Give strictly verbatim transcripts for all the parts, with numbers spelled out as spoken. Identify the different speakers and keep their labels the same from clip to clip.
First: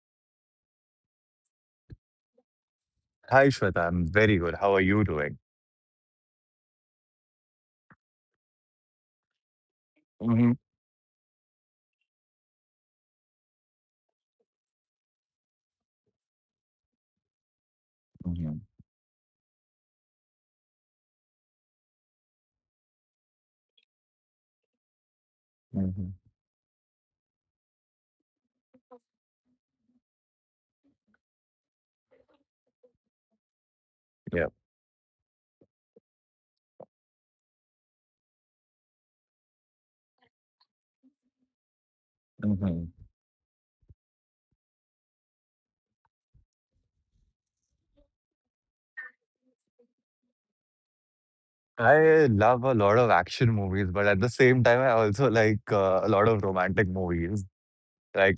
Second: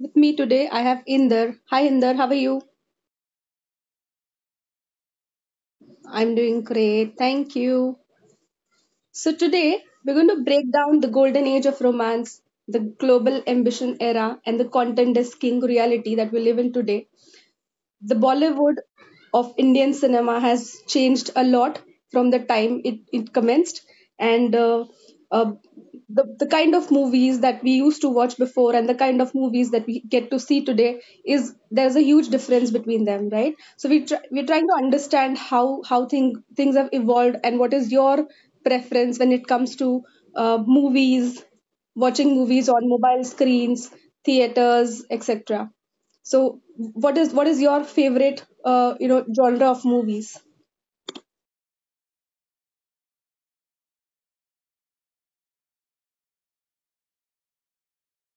Speaker 1: With me today, I have Inder. Hi, Inder. How are you?
Speaker 2: Hi, Shweta. I'm very good. How are you doing?
Speaker 1: I'm doing great. Thank you. So, today, we're going to
Speaker 2: Mm-hmm.
Speaker 1: break down the golden age of romance, the global ambition era, and the content is king reality that we live in today. The
Speaker 2: Mm-hmm.
Speaker 1: Bollywood of Indian cinema has changed a lot from the time it, it commenced. And uh, uh,
Speaker 2: Mm-hmm.
Speaker 1: the, the kind of movies that we used to watch before and the kind of movies that we get to see today, is there's a huge difference between them, right? So we try, we're
Speaker 2: Yeah.
Speaker 1: trying to understand how, how thing, things have evolved and what is your preference when it comes to uh, movies, watching movies
Speaker 2: Mm-hmm.
Speaker 1: on mobile screens, theaters, et cetera. So what is what is your favorite uh, you know genre of movies?
Speaker 2: I love a lot of action movies, but at the same time, I also like uh, a lot of romantic movies. Like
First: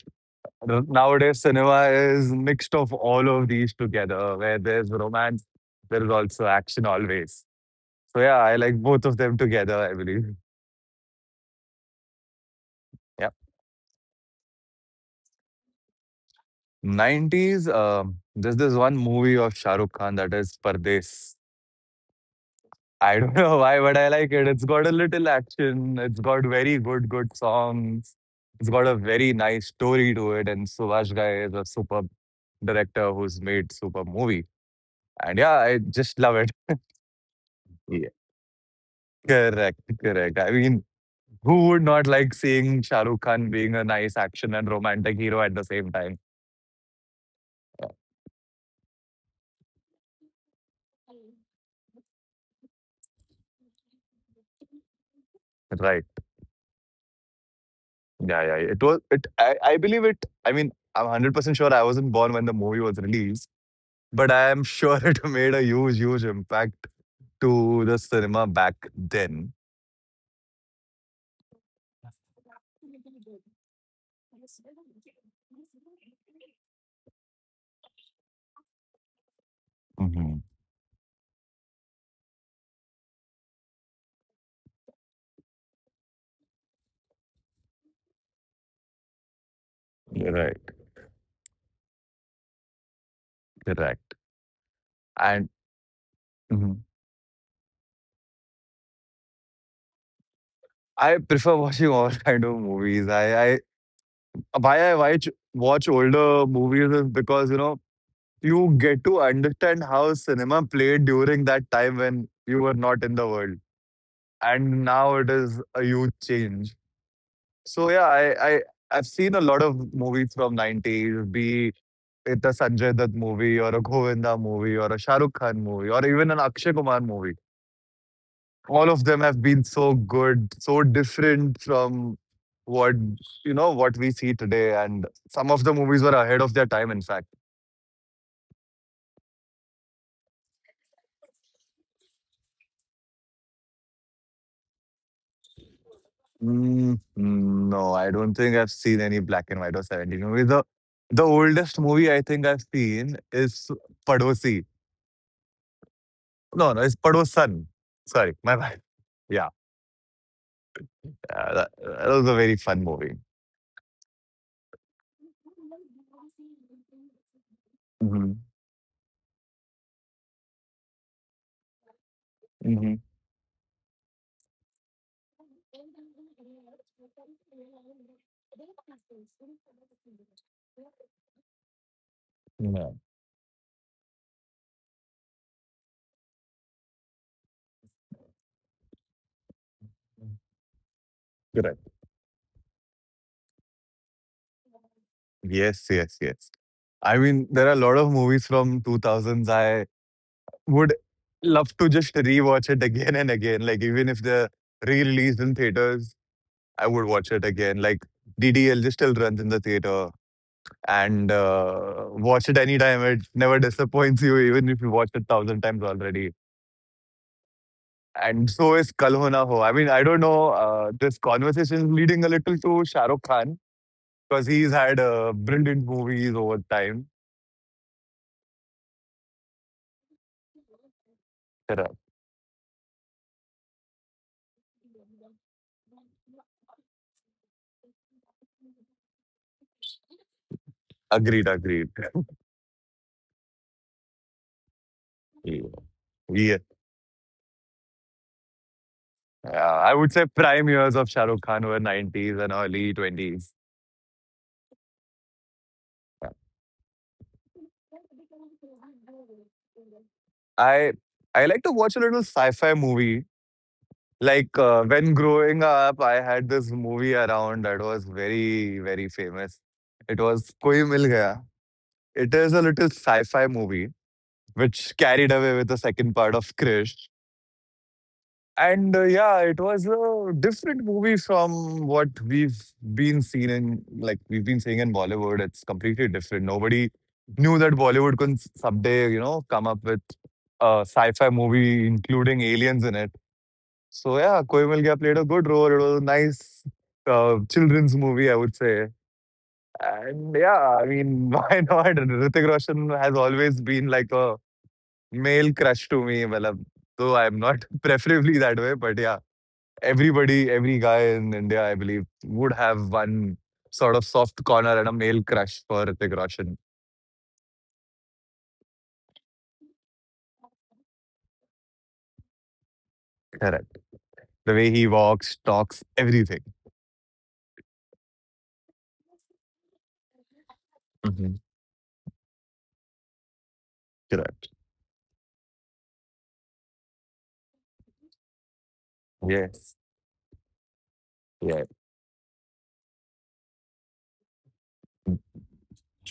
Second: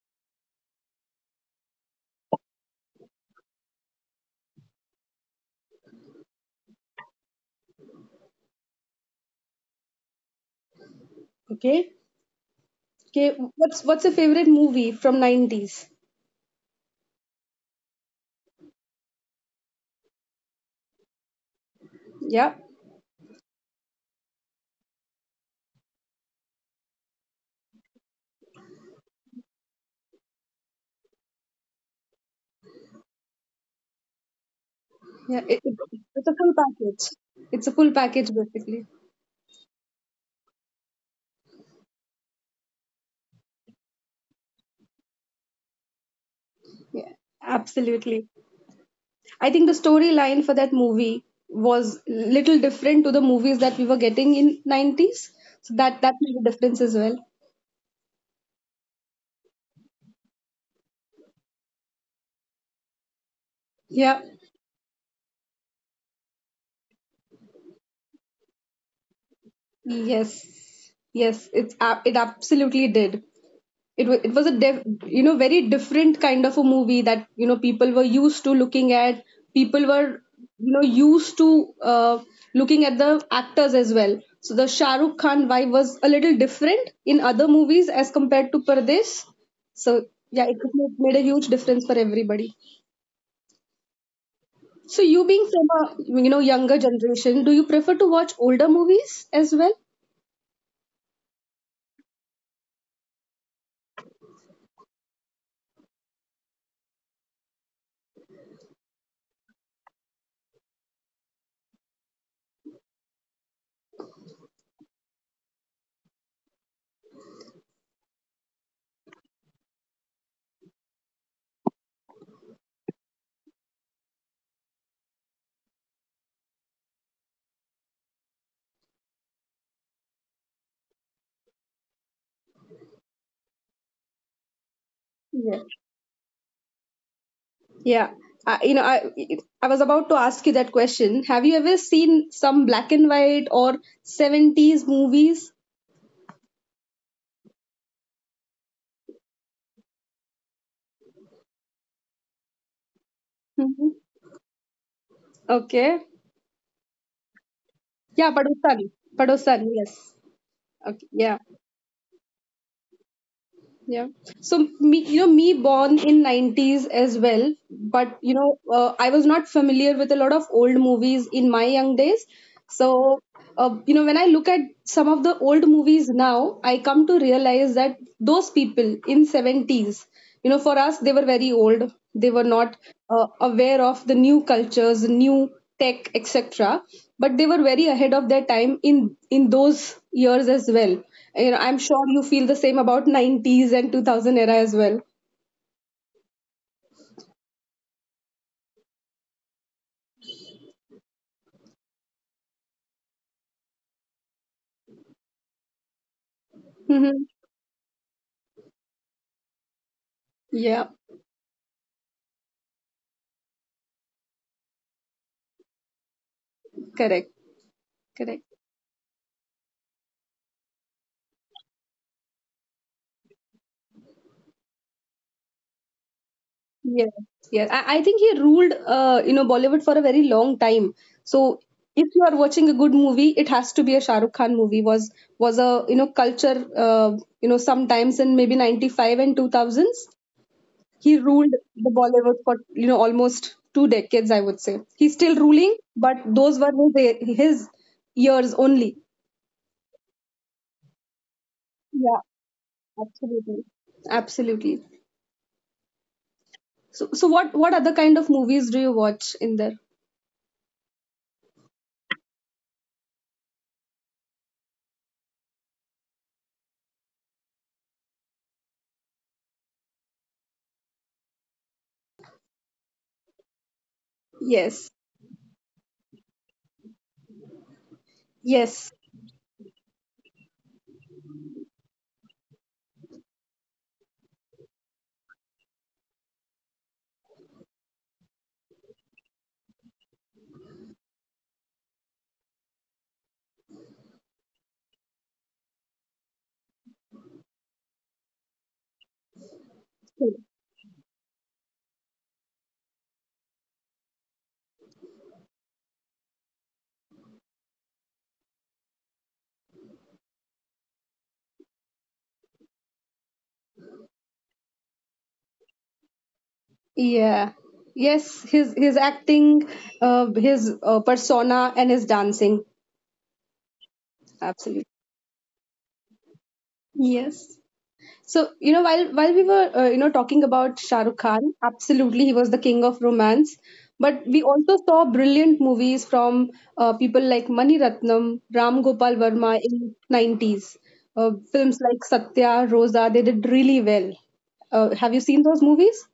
Speaker 2: r- nowadays, cinema is mixed of all of these together, where there's romance, there's also action always. So yeah, I like both of them together, I believe.
Speaker 1: Okay. Okay.
Speaker 2: Yeah.
Speaker 1: What's what's your favorite movie from nineties?
Speaker 2: nineties, um, there's this one movie of Shah Rukh Khan that is Pardes.
Speaker 1: Yeah.
Speaker 2: I don't know why, but I like it. It's got a little action. It's got very good, good songs. It's got a very nice story to it. And Subhash Ghai is a superb director who's made superb movie.
Speaker 1: Yeah.
Speaker 2: And yeah,
Speaker 1: It, it,
Speaker 2: I just
Speaker 1: it's a
Speaker 2: love
Speaker 1: full
Speaker 2: it.
Speaker 1: package. It's a full
Speaker 2: Yeah.
Speaker 1: package basically.
Speaker 2: Correct, correct. I mean, who would not like seeing Shah Rukh Khan being a nice action and romantic hero at the same time?
Speaker 1: Yeah.
Speaker 2: Yeah.
Speaker 1: Absolutely. I think the storyline for that movie was little different to the movies that we were getting in nineties. So that
Speaker 2: Right.
Speaker 1: that made a difference as well.
Speaker 2: Yeah, yeah, yeah. It was it I, I believe it. I mean, I'm hundred percent sure I wasn't born when the movie was released,
Speaker 1: Yeah.
Speaker 2: but I am sure it made a huge, huge impact to the cinema back then.
Speaker 1: Yes. Yes. It's ab- it absolutely did. It was it was a def, you know, very different kind of a movie that, you know, people were used to looking at. People were,
Speaker 2: Mhm.
Speaker 1: you know, used to uh, looking at the actors as well. So the Shah Rukh Khan vibe was a little different in other movies as compared to Pardes. So yeah,
Speaker 2: Right.
Speaker 1: it made made a huge difference for everybody.
Speaker 2: Correct.
Speaker 1: So you being
Speaker 2: And
Speaker 1: from a, you know, younger
Speaker 2: mhm.
Speaker 1: generation, do you prefer to watch older movies as well?
Speaker 2: I prefer watching all kind of movies. I, I why I watch watch older movies is because you know you get to understand how cinema played during that time when you were not in the world, and now it is a huge change. So yeah, I I I've seen a lot of movies from nineties, be it a Sanjay Dutt movie or a Govinda movie or a Shah Rukh Khan movie or even an Akshay Kumar movie. All of them have been so good, so different from what you know what we see today, and some
Speaker 1: Yes.
Speaker 2: of the movies were ahead of their time. In fact,
Speaker 1: Yeah. I, you know, I I was about to ask you that question. Have you ever seen some black and white or seventies movies?
Speaker 2: mm, no, I don't think I've seen any black and white or seventeen movie. The the oldest movie I think I've seen is
Speaker 1: Hmm.
Speaker 2: Padosi.
Speaker 1: Okay.
Speaker 2: No, no, it's Padosan.
Speaker 1: Yeah,
Speaker 2: Sorry, my
Speaker 1: Padosan.
Speaker 2: bad. Yeah,
Speaker 1: Padosan, yes. Okay. Yeah.
Speaker 2: uh, that, that was a very fun movie.
Speaker 1: Yeah. So me, you know, me born in nineties as well, but
Speaker 2: Hmm.
Speaker 1: you know, uh, I was not familiar with a lot of old movies in my young days.
Speaker 2: Hmm.
Speaker 1: So, uh, you know, when I look at some of the old movies now, I come to realize that those people in seventies, you know, for us, they were very old. They were not
Speaker 2: Yeah.
Speaker 1: uh, aware of the new cultures, new tech, et cetera. But they were very ahead of their time in in those years as well. You know, I'm
Speaker 2: Correct.
Speaker 1: sure you feel the same about nineties and two thousand era as well.
Speaker 2: Yes, yes, yes. I mean, there are a lot of movies from two thousands I would love to just rewatch it again and again. Like even if the re-released in theaters, I would
Speaker 1: Hmm.
Speaker 2: watch it again. Like D D L just still runs in the theater
Speaker 1: Yeah,
Speaker 2: and uh, watch it anytime. It never disappoints you, even if you watched it thousand times already.
Speaker 1: correct, correct.
Speaker 2: And so is Kal Ho Na Ho. I mean, I don't know. Uh, this conversation is leading a little to Shah Rukh Khan because he's had uh, brilliant movies over time.
Speaker 1: Yes, yes. I, I think he ruled, uh, you know, Bollywood for a very long time. So if you are watching a good movie, it has to be a Shah Rukh Khan movie. Was was a, you know, culture, uh, you know, sometimes in maybe ninety-five and two thousands, he
Speaker 2: Agreed,
Speaker 1: ruled
Speaker 2: agreed.
Speaker 1: the Bollywood for, you know, almost two decades. I would say he's still ruling, but
Speaker 2: Yeah.
Speaker 1: those were his his years only.
Speaker 2: Yeah, I would say prime years of Shah Rukh Khan were
Speaker 1: Yeah,
Speaker 2: nineties and early twenties.
Speaker 1: absolutely. Absolutely. So, so what what other kind of movies do you watch in there?
Speaker 2: I I like to watch a little sci-fi movie. Like uh, when growing up, I had this movie around that was very very famous. It was Koi Mil Gaya. It is a little sci-fi movie
Speaker 1: Yes.
Speaker 2: which carried away with the second part of Krish.
Speaker 1: Yes.
Speaker 2: And uh, yeah, it was a different movie from what we've been seen in, like we've been seeing in Bollywood. It's completely different. Nobody knew that Bollywood could someday, you know, come up with a sci-fi movie including aliens in it. So yeah, Koi Mil Gaya played a good role. It was a nice uh, children's movie, I would say. And yeah, I mean, why not? Hrithik Roshan has always been like a male crush to me. Well, um, though I'm not preferably that way, but yeah. Everybody, every guy in India, I believe, would have one sort of soft corner and a male crush for Hrithik Roshan.
Speaker 1: Yeah. Yes. His his acting, uh, his uh, persona, and his dancing.
Speaker 2: Correct. The way
Speaker 1: Absolutely.
Speaker 2: he walks, talks, everything.
Speaker 1: Yes. So you know, while while we were uh, you know, talking about Shah Rukh
Speaker 2: Hmm.
Speaker 1: Khan, absolutely he was the king of romance. But we
Speaker 2: Correct.
Speaker 1: also saw brilliant movies from uh, people like Mani Ratnam, Ram Gopal Verma
Speaker 2: Yes.
Speaker 1: in nineties. Uh,
Speaker 2: Yeah.
Speaker 1: films like Satya, Rosa, they did really well. Uh, have you seen those movies?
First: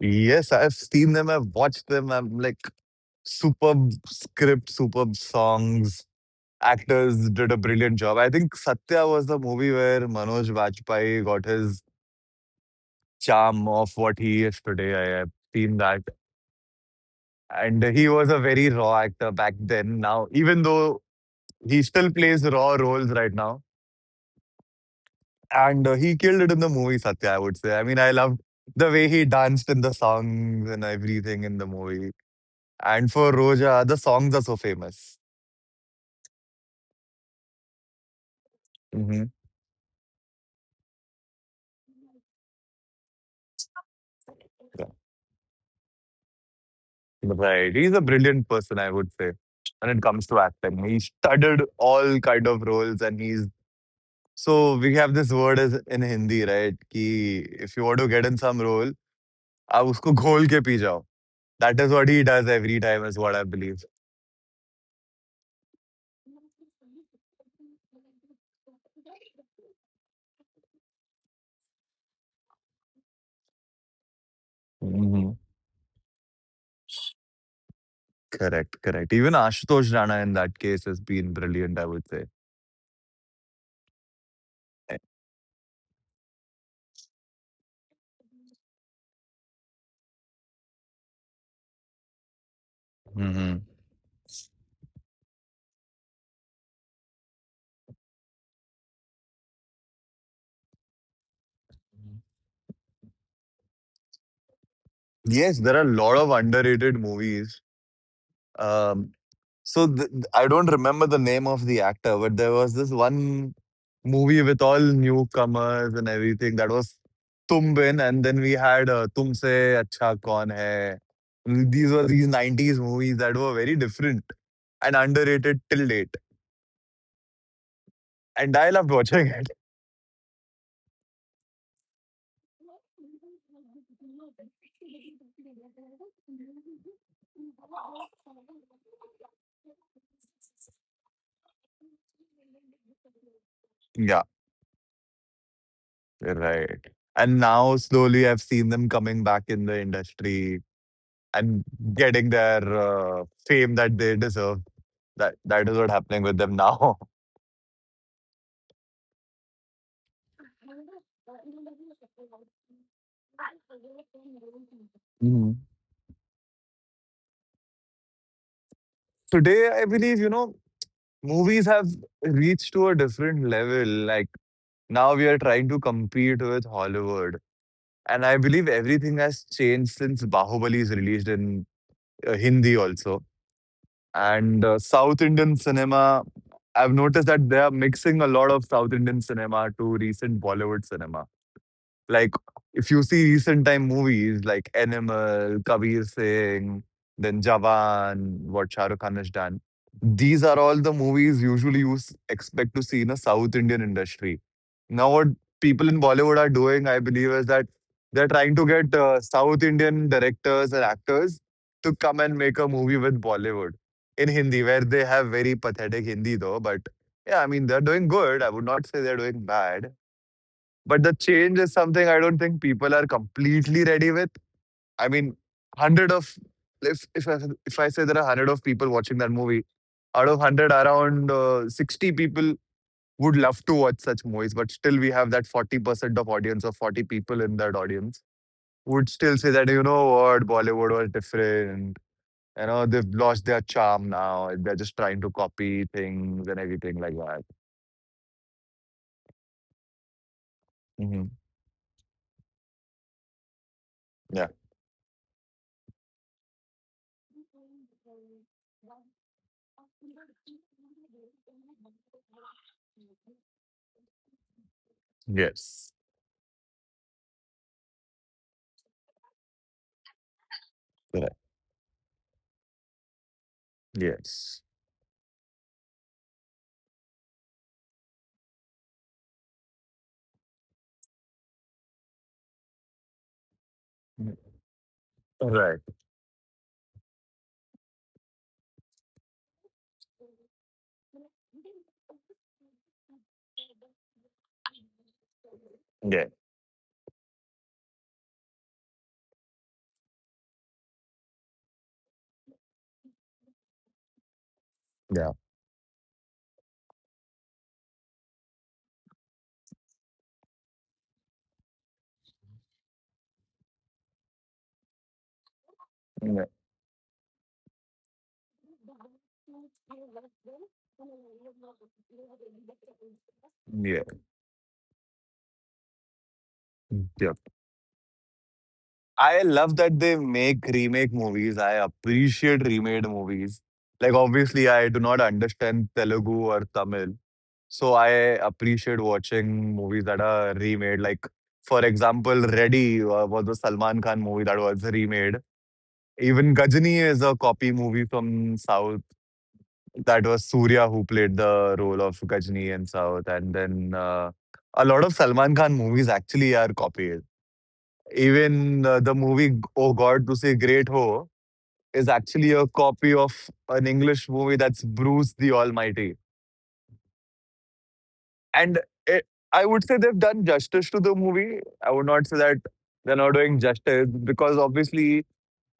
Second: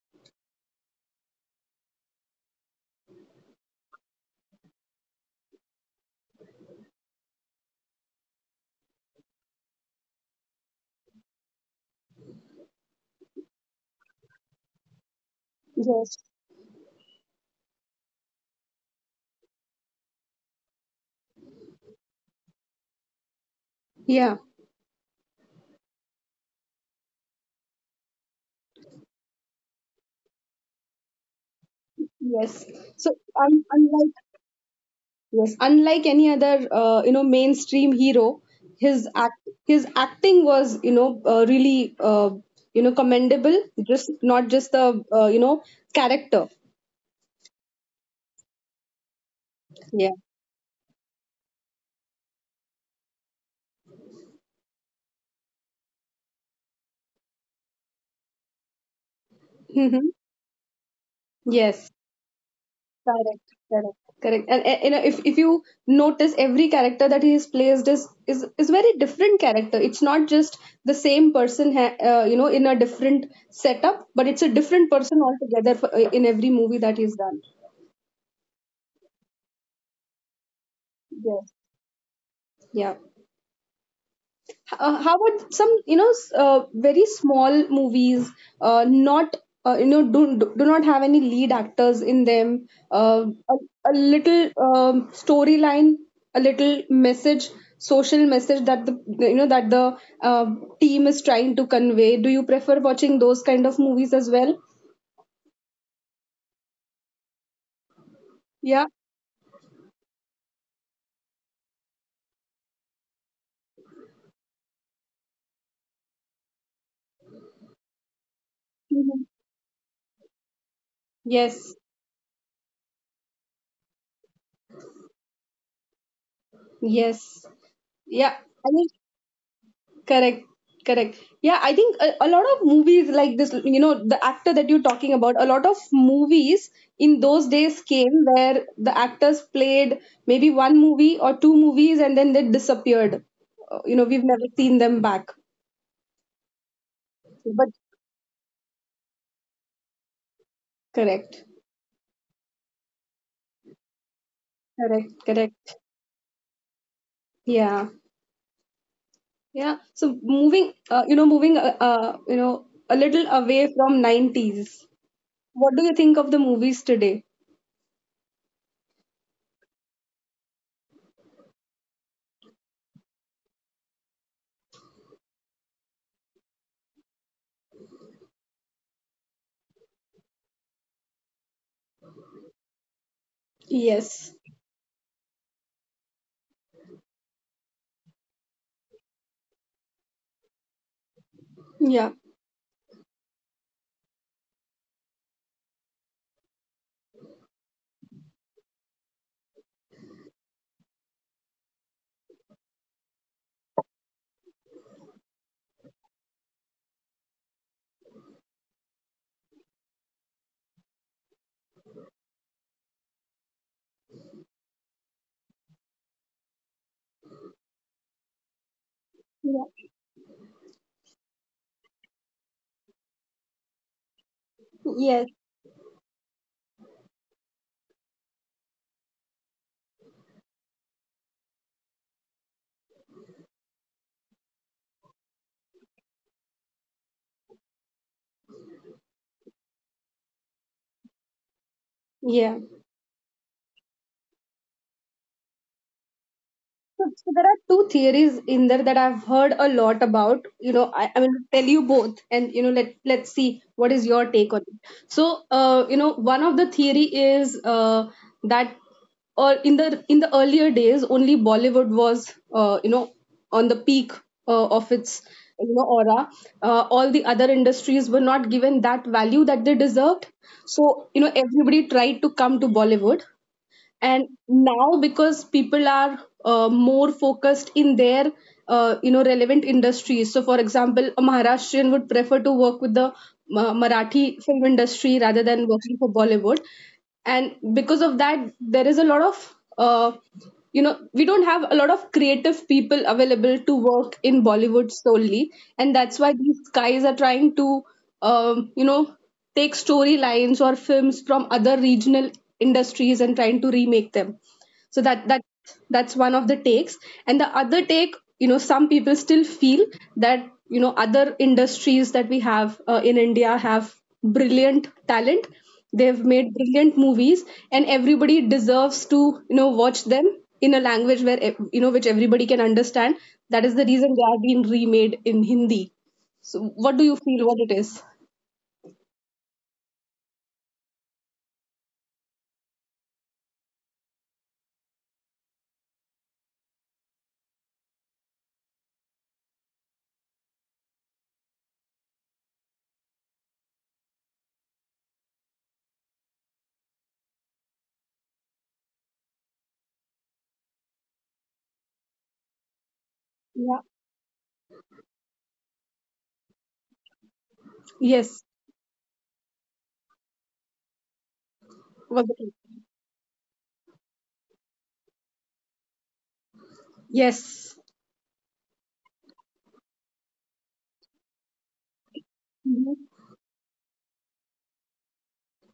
Speaker 2: Yes, I've seen them. I've watched them. I'm like superb script, superb songs. Actors did a brilliant job. I think Satya was the movie where Manoj Vajpayee got his charm of what he is today. I have seen that.
Speaker 1: Yes.
Speaker 2: And he was a very raw actor back then. Now, even though he still plays raw roles right now,
Speaker 1: Yeah.
Speaker 2: and uh, he killed it in the movie Satya, I would say. I mean, I loved the way he danced in the songs and everything in the movie.
Speaker 1: Yes.
Speaker 2: And
Speaker 1: So
Speaker 2: for
Speaker 1: un
Speaker 2: Roja, the
Speaker 1: unlike,
Speaker 2: songs are so famous.
Speaker 1: yes, unlike any other, uh, you know, mainstream hero, his
Speaker 2: Hmm.
Speaker 1: act, his acting was, you know, uh, really, uh, you know, commendable. Just not just
Speaker 2: Yeah.
Speaker 1: the, uh, you know, character.
Speaker 2: Right. He's a brilliant person, I would say, when it
Speaker 1: Yeah.
Speaker 2: comes to acting. He studied all kind of roles and he's so we have this word as in Hindi, right? Ki if you want to get in some role, आप उसको
Speaker 1: Mm-hmm.
Speaker 2: घोल के P जाओ. That is
Speaker 1: Yes.
Speaker 2: what he does every time, is what I
Speaker 1: Correct.
Speaker 2: believe.
Speaker 1: Correct. Correct. And, and you know, if if you notice, every character that he is placed is is is very different character. It's not just the same person, ha- uh, you know, in a different setup, but it's a different person
Speaker 2: Hmm.
Speaker 1: altogether for, uh, in every movie that he's done.
Speaker 2: Correct, correct. Even Ashutosh Rana in that case has been
Speaker 1: Yes.
Speaker 2: brilliant, I would say.
Speaker 1: Yeah.
Speaker 2: Eh,
Speaker 1: Uh, how about some, you know, s- uh, very small movies, uh, not uh, you know, do, do do not have any lead actors in them, uh,
Speaker 2: hmm
Speaker 1: a, a little um, storyline, a little message, social message that the, you know, that the uh, team is trying to convey. Do you prefer watching those kind of movies as well?
Speaker 2: Yes, there are a lot of underrated movies.
Speaker 1: Yeah.
Speaker 2: Um, so th- th- I don't remember the name of the actor, but there was this one movie with all newcomers and everything that was Tum Bin, and then we had uh,
Speaker 1: Mhm.
Speaker 2: Tumse Acha Kaun Hai.
Speaker 1: Yes.
Speaker 2: These were these nineties movies that were very different and underrated till date.
Speaker 1: Yes. Yeah.
Speaker 2: And I
Speaker 1: I
Speaker 2: loved
Speaker 1: mean,
Speaker 2: watching it.
Speaker 1: correct, correct. Yeah, I think a, a lot of movies like this, you know, the actor that you're talking about, a lot of movies in those days came where the actors played maybe one movie or two movies and then they disappeared. Uh, You know,
Speaker 2: Yeah,
Speaker 1: we've never seen them back.
Speaker 2: right. And
Speaker 1: But
Speaker 2: now slowly I've seen them coming back in the industry
Speaker 1: correct,
Speaker 2: and getting their uh, fame that they deserve.
Speaker 1: correct,
Speaker 2: That that is
Speaker 1: correct.
Speaker 2: what happening with them now.
Speaker 1: Yeah, yeah. So moving, uh, you know, moving, uh, uh, you know, a little away from nineties.
Speaker 2: Mhm.
Speaker 1: What do you think of the movies today?
Speaker 2: Today, I believe, you know, movies have reached to a different level. Like now we are trying to compete with Hollywood. And I believe everything has changed since Bahubali is released in uh, Hindi also.
Speaker 1: Yes.
Speaker 2: And uh, South Indian cinema, I've noticed that they are mixing a lot of South Indian cinema to recent Bollywood cinema.
Speaker 1: Yeah.
Speaker 2: Like, if you see recent time movies like Animal, Kabir Singh, then Jawan, what Shah Rukh Khan has done, these are all the movies usually you s- expect to see in a South Indian industry. Now, what people in Bollywood are doing, I believe, is that they're trying to get uh, South Indian directors and actors to come and make a movie with Bollywood in Hindi, where they have very pathetic Hindi, though. But yeah, I mean, they're doing good. I would not say they're doing
Speaker 1: Yeah.
Speaker 2: bad. But the change is something I don't think people are completely ready with. I
Speaker 1: Yes.
Speaker 2: mean, hundred of if if I, if I say there are hundred of people watching that movie, out of hundred, around uh, sixty people would love to watch such movies. But still, we have that forty percent of audience of forty people in that audience would still say that you know what Bollywood was different.
Speaker 1: Yeah.
Speaker 2: You know they've lost their charm now. They're just trying to copy things and everything
Speaker 1: So,
Speaker 2: like
Speaker 1: so
Speaker 2: that.
Speaker 1: there are two theories in there that I've heard a lot about. You know, I, I
Speaker 2: Hmm.
Speaker 1: will tell you both, and you know, let let's see what is your
Speaker 2: Yeah.
Speaker 1: take on it. So, uh, you know, one of the theory is uh, that, or in the in the earlier days, only Bollywood was, uh, you know, on the peak uh, of its, you
Speaker 2: Yes.
Speaker 1: know, aura. Uh, all the other industries were not given that value that they deserved. So, you
Speaker 2: Correct.
Speaker 1: know, everybody tried to come to Bollywood. And
Speaker 2: Yes.
Speaker 1: now because people are uh, more focused in their, uh, you know, relevant industries. So for example, a Maharashtrian would prefer to work with the uh, Marathi film industry rather than
Speaker 2: Right.
Speaker 1: working for Bollywood. And because of that, there is a lot of, uh, you know, we don't have a lot of creative people available to work in Bollywood solely. And that's
Speaker 2: Yeah.
Speaker 1: why these guys are trying to um, you know, take storylines or films from other regional industries and trying to remake them. So
Speaker 2: Yeah.
Speaker 1: that that that's one of the takes. And the other take, you know, some people still feel that, you know, other industries that we have, uh, in India, have brilliant talent. They've
Speaker 2: Yeah.
Speaker 1: made brilliant movies, and everybody deserves to, you know, watch them in a language where, ev- you know, which everybody can understand. That is the
Speaker 2: Yeah.
Speaker 1: reason they are being remade in Hindi. So what do you
Speaker 2: Yeah.
Speaker 1: feel what it is?
Speaker 2: I love that they make remake movies. I appreciate remade movies. Like obviously I do not understand Telugu or Tamil. So I appreciate watching movies that are remade. Like for example, Ready uh, was a Salman Khan movie that was remade. Even Gajani is a copy movie from South. That was Surya who played the role of Gajani in South. And
Speaker 1: Yeah.
Speaker 2: then uh, a lot of Salman Khan movies actually are copied.
Speaker 1: Yes.
Speaker 2: Even uh, the movie Oh God, to say Great Ho is
Speaker 1: What
Speaker 2: actually
Speaker 1: the-?
Speaker 2: a copy of an English movie that's Bruce the Almighty.
Speaker 1: Yes.
Speaker 2: And it, I would say they've done justice to the movie. I would not say that
Speaker 1: Mhm.
Speaker 2: they're not doing justice because obviously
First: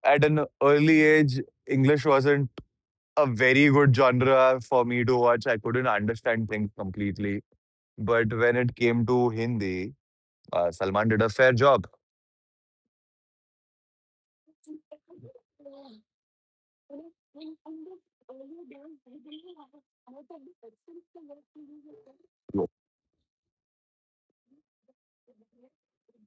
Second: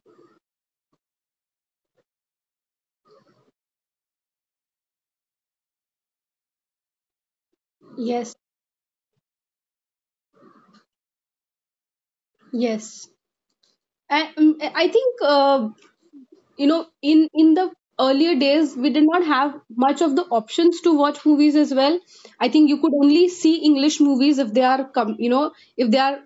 Speaker 2: at an early age, English wasn't a very good genre for me to watch. I couldn't understand things completely. But
Speaker 1: Yes.
Speaker 2: when it came to Hindi, uh, Salman did a fair job.
Speaker 1: Yes. I, um, I think, uh, you know, in in the earlier days, we did not have much of the options to watch movies as well. I think you could only see English movies if they are come, you know, if they are,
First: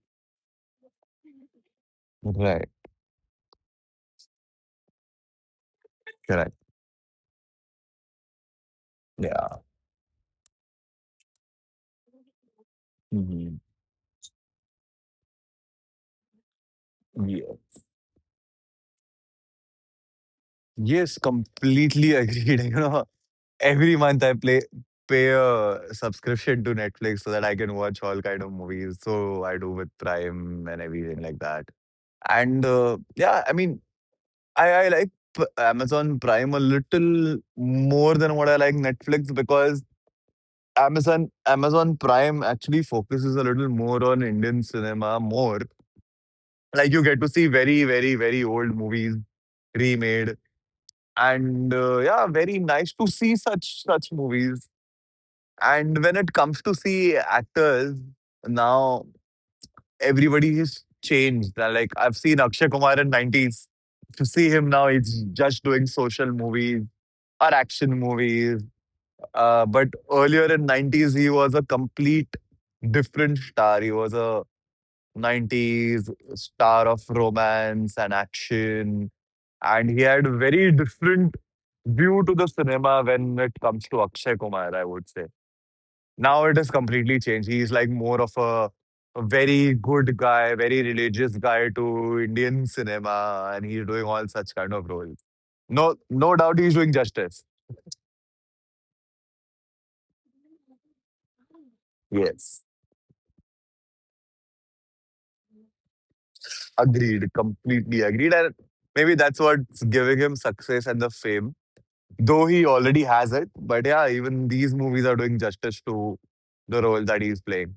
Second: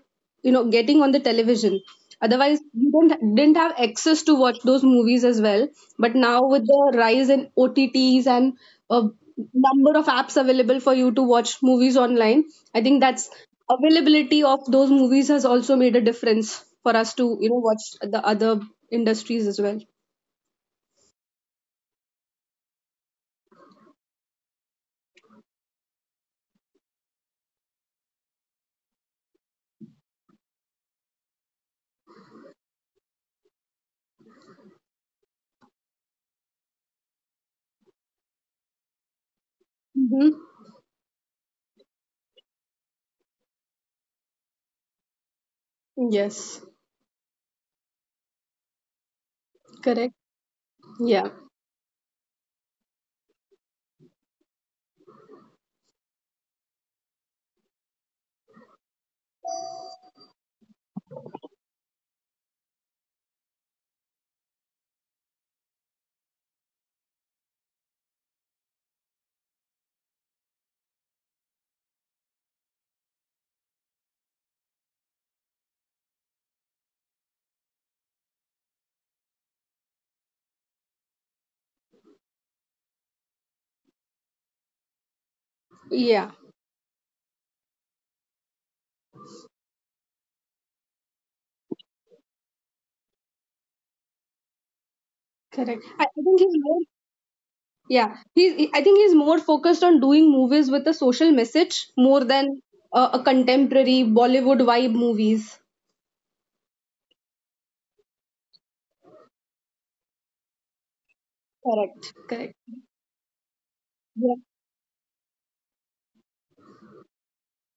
Speaker 1: you know, getting on the television. Otherwise,
Speaker 2: Right,
Speaker 1: you don't didn't have access to watch those movies as well. But now
Speaker 2: correct.
Speaker 1: with the rise in OTTs and a
Speaker 2: Yeah.
Speaker 1: number of apps available for you to watch movies online, I think that's
Speaker 2: Mhm.
Speaker 1: availability of those movies has also made a difference for us to, you
Speaker 2: Yeah.
Speaker 1: know, watch the other industries as well.
Speaker 2: Yes, completely agreed. You know, every month I play pay a subscription to Netflix so that I can watch all kind of movies. So I do with Prime and everything like that. And uh, yeah, I mean, I I like P- Amazon Prime a little more than what I like Netflix because
Speaker 1: Mm-hmm.
Speaker 2: Amazon Amazon Prime actually focuses a little more on Indian cinema more.
Speaker 1: Yes,
Speaker 2: Like you get to see very very very old movies
Speaker 1: correct.
Speaker 2: remade.
Speaker 1: Yeah,
Speaker 2: And uh, yeah, very nice to see such such movies. And when it comes to see actors, now everybody is changed. Uh, Like I've seen Akshay Kumar in nineties. To see him now, he's just doing social movies or action movies. Uh, but earlier in nineties, he was a complete different star. He was a nineties star of romance and action and he had very different view to the cinema when it comes to Akshay Kumar, I would say.
Speaker 1: yeah,
Speaker 2: Now it has completely changed. He's like more of a, a very good guy, very religious guy to Indian cinema, and he's doing all such kind of roles.
Speaker 1: correct.
Speaker 2: No,
Speaker 1: I, I
Speaker 2: no
Speaker 1: think he's
Speaker 2: doubt he's
Speaker 1: more.
Speaker 2: doing justice.
Speaker 1: Yeah, he's. he- I think he's more focused on doing movies with a social message more than
Speaker 2: Yes,
Speaker 1: uh, a contemporary Bollywood vibe movies.
Speaker 2: agreed, completely agreed. And maybe that's what's giving him success and the fame,
Speaker 1: Correct.
Speaker 2: though
Speaker 1: Correct.
Speaker 2: he already has it. But yeah,
Speaker 1: Yeah.
Speaker 2: even these movies are doing justice to the role that he's playing.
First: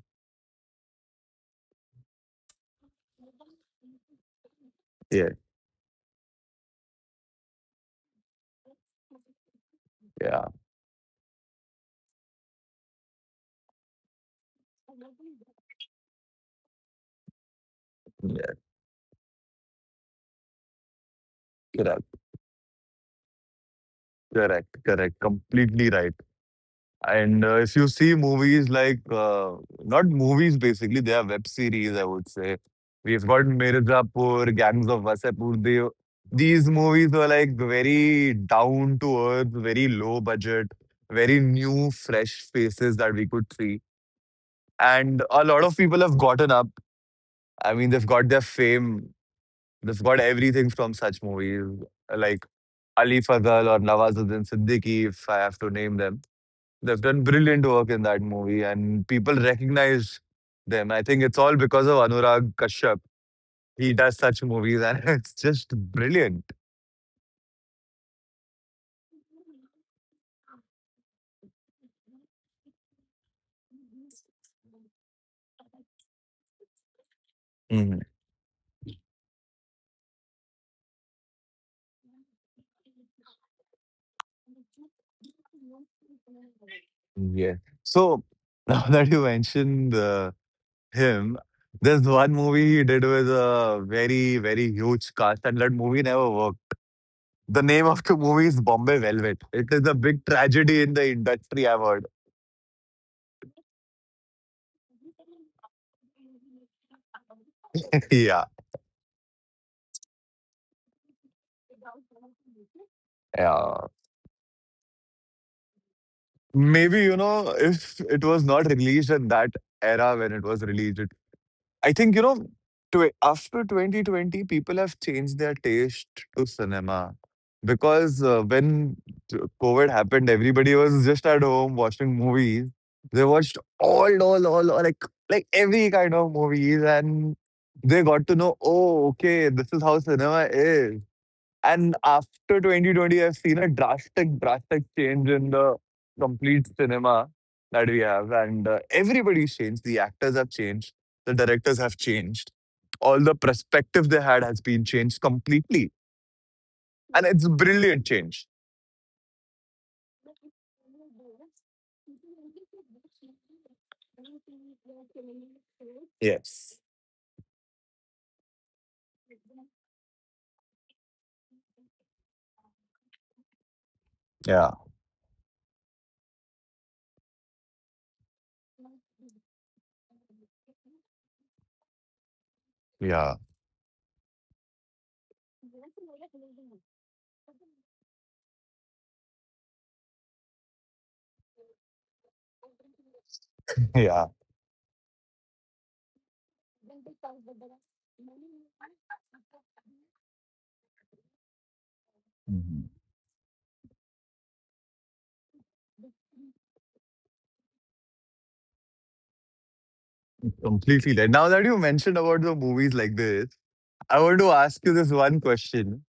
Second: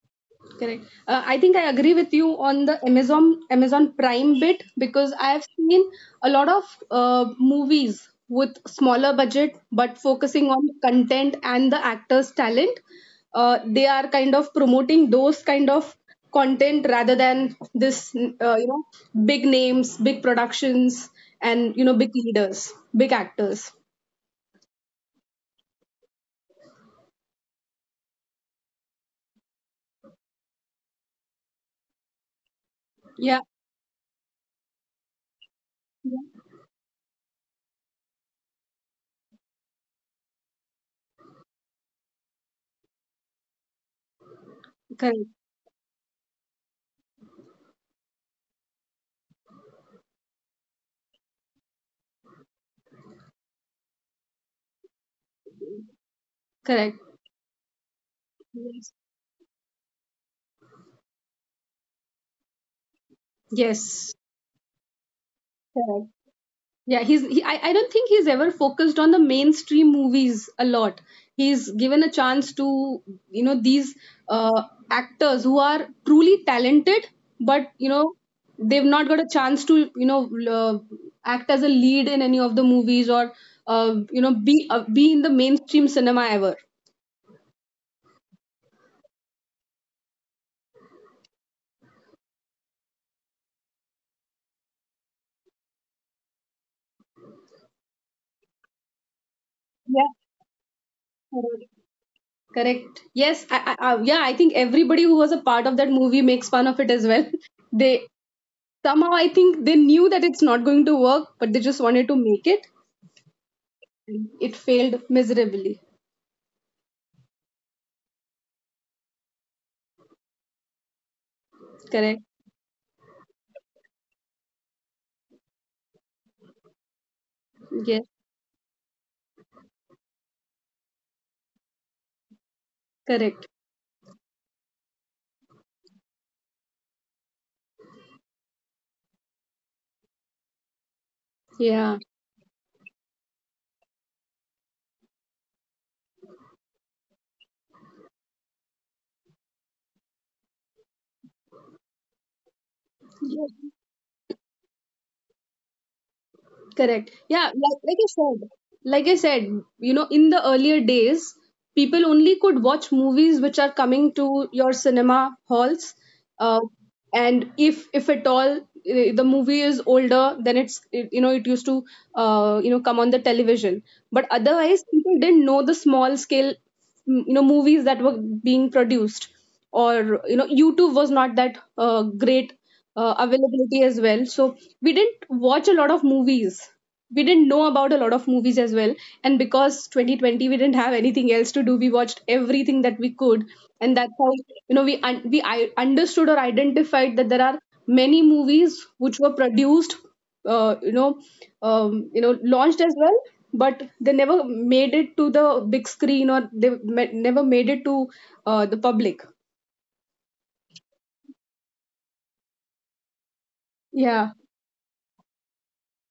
Speaker 1: Correct. Uh, I think I agree with you on the Amazon Amazon Prime bit because I
Speaker 2: Yeah,
Speaker 1: have seen a lot of uh, movies with smaller budget but focusing
Speaker 2: yeah.
Speaker 1: on content and the actors' talent. Uh, they are kind of promoting those kind of content rather than this, uh, you know, big names, big productions, and you know,
Speaker 2: Correct,
Speaker 1: big leaders, big actors.
Speaker 2: correct, correct. Completely right. And uh, if you see movies like, uh, not movies basically, they are web series, I would say. We've
Speaker 1: Yeah,
Speaker 2: got Mirzapur, Gangs of Wasapur. They, these movies were like very down to earth, very low budget, very new, fresh faces that we could see. And
Speaker 1: correct,
Speaker 2: a lot of people have gotten up. I mean, they've got their fame, they've got everything from such movies. Like Ali Fazal or Nawazuddin Siddiqui, if I have to name them.
Speaker 1: correct.
Speaker 2: They've done brilliant work in that movie,
Speaker 1: Yes,
Speaker 2: and people recognize them. I think it's all because of Anurag Kashyap. He
Speaker 1: yes.
Speaker 2: does such movies, and it's just brilliant.
Speaker 1: Yeah, he's. He, I, I don't think he's ever focused on the mainstream movies a lot. He's given a chance to, you know, these uh, actors who are truly talented, but you
Speaker 2: Mhm.
Speaker 1: know, they've not got a chance to, you know, uh, act as a lead in any of the movies or uh, you know, be uh, be in the mainstream cinema ever.
Speaker 2: Yeah. So now that you mentioned uh, him, there's one movie he did with a very, very huge cast, and that movie never worked. The name of the movie is Bombay Velvet. It is a
Speaker 1: Yeah,
Speaker 2: big tragedy in the industry,
Speaker 1: correct.
Speaker 2: I've heard.
Speaker 1: Correct. Yes, I, I, I, yeah, I think everybody who was a part of that movie makes fun of it as well. They
Speaker 2: Yeah.
Speaker 1: somehow, I think they knew that it's not going to work, but they just wanted to make it.
Speaker 2: Yeah.
Speaker 1: It failed miserably.
Speaker 2: Maybe, you know, if it was not released at that era when it was released, it, I think,
Speaker 1: Correct.
Speaker 2: you know, tw after twenty twenty, people have changed their taste to cinema
Speaker 1: Yes.
Speaker 2: because uh, when t- COVID happened, everybody was just at home watching movies. They
Speaker 1: Correct.
Speaker 2: watched all, all, all, all like like every kind of movies, and they got to know, oh, okay, this is how cinema is.
Speaker 1: Yeah.
Speaker 2: And after twenty twenty, I've seen a drastic, drastic change in the complete cinema that we have. And uh, everybody's changed. The actors have changed. The directors have changed. All the perspective they had has been changed completely.
Speaker 1: Correct.
Speaker 2: And it's
Speaker 1: Yeah.
Speaker 2: a
Speaker 1: Like, like I
Speaker 2: brilliant
Speaker 1: said,
Speaker 2: change.
Speaker 1: like I said, you know, in the earlier days, people only could watch movies which are coming to your cinema halls. Uh,
Speaker 2: Yes.
Speaker 1: and if if at all, eh, the movie is older, then it's it, you know, it used to, uh, you know, come on the television. But
Speaker 2: Yeah.
Speaker 1: otherwise, people didn't know the small scale, mm, you know, movies that were being produced, or you know, YouTube was not that uh, great uh,
Speaker 2: Yeah.
Speaker 1: availability as well. So we didn't watch a lot of movies. We didn't know about a lot of movies as well, and because twenty twenty we didn't have anything else to do, we watched everything that we could. And that's
Speaker 2: Yeah.
Speaker 1: how you know we un- we I understood or identified that there are many movies which were produced, uh, you know um, you know launched
Speaker 2: Mhm.
Speaker 1: as well, but they never made it to the big screen, or they ma- never made it to uh, the public.
Speaker 2: Completely. Right. Now that you mentioned about the movies like this, I
Speaker 1: Yeah.
Speaker 2: want to ask you this one question.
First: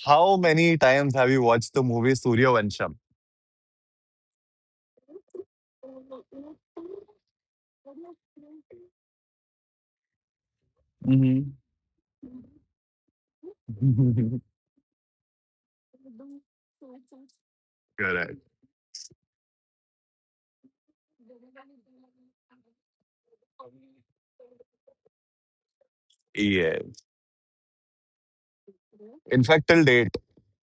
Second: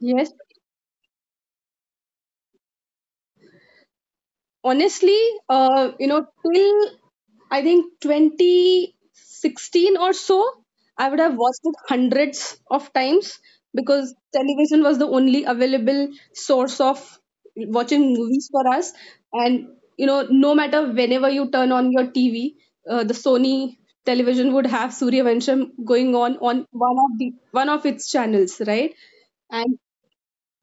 Speaker 1: Yes,
Speaker 2: How many times have you watched the movie Surya Vansham?
Speaker 1: honestly, uh, you know till I think twenty sixteen or so, I would have
Speaker 2: Hmm.
Speaker 1: watched it hundreds of times, because television was the only available source of watching
Speaker 2: Correct.
Speaker 1: movies for us. And you know, no matter whenever you turn on your TV, uh, the Sony television would have Surya Vansham going on on
Speaker 2: Yeah.
Speaker 1: one of the, one of its channels, right?
Speaker 2: In fact,
Speaker 1: And
Speaker 2: till date.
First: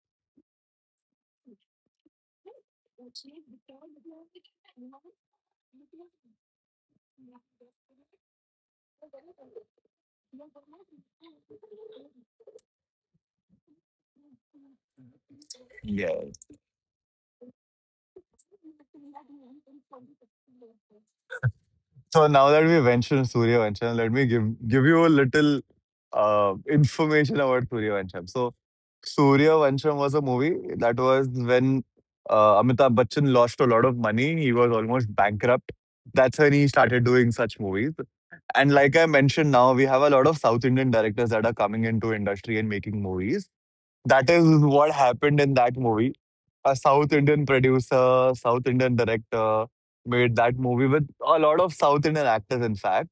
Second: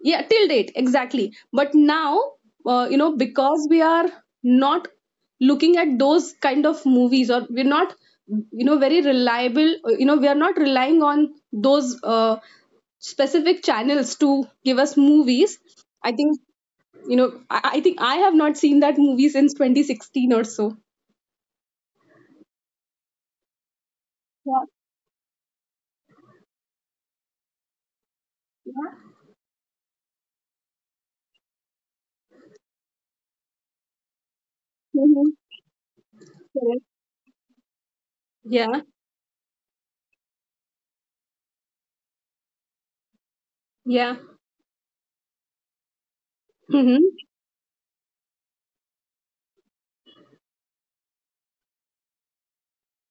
Speaker 1: yeah, till date, exactly. But now, uh, you know because we are not looking at those kind of movies, or we're not, you know, very reliable, uh, you know we are not relying on those uh, specific channels to give us movies. I
Speaker 2: Yeah.
Speaker 1: think, you know, i, I think I have not seen that movie since twenty sixteen or so.
Speaker 2: So now that we mentioned Surya Vancham, let me give
Speaker 1: Yeah.
Speaker 2: give you a little uh, information about Surya Vancham. So Surya Vancham was a movie that was when uh, Amitabh Bachchan lost a lot of money. He was almost
Speaker 1: Mhm.
Speaker 2: bankrupt. That's when he
Speaker 1: Correct.
Speaker 2: started doing such movies. And
Speaker 1: Yeah,
Speaker 2: like I mentioned, now we have a lot of South Indian directors that are coming into industry and making movies.
Speaker 1: yeah.
Speaker 2: That is what happened in that movie. A South
Speaker 1: Hmm.
Speaker 2: Indian producer, South Indian director made that movie with a lot of South Indian actors, in fact.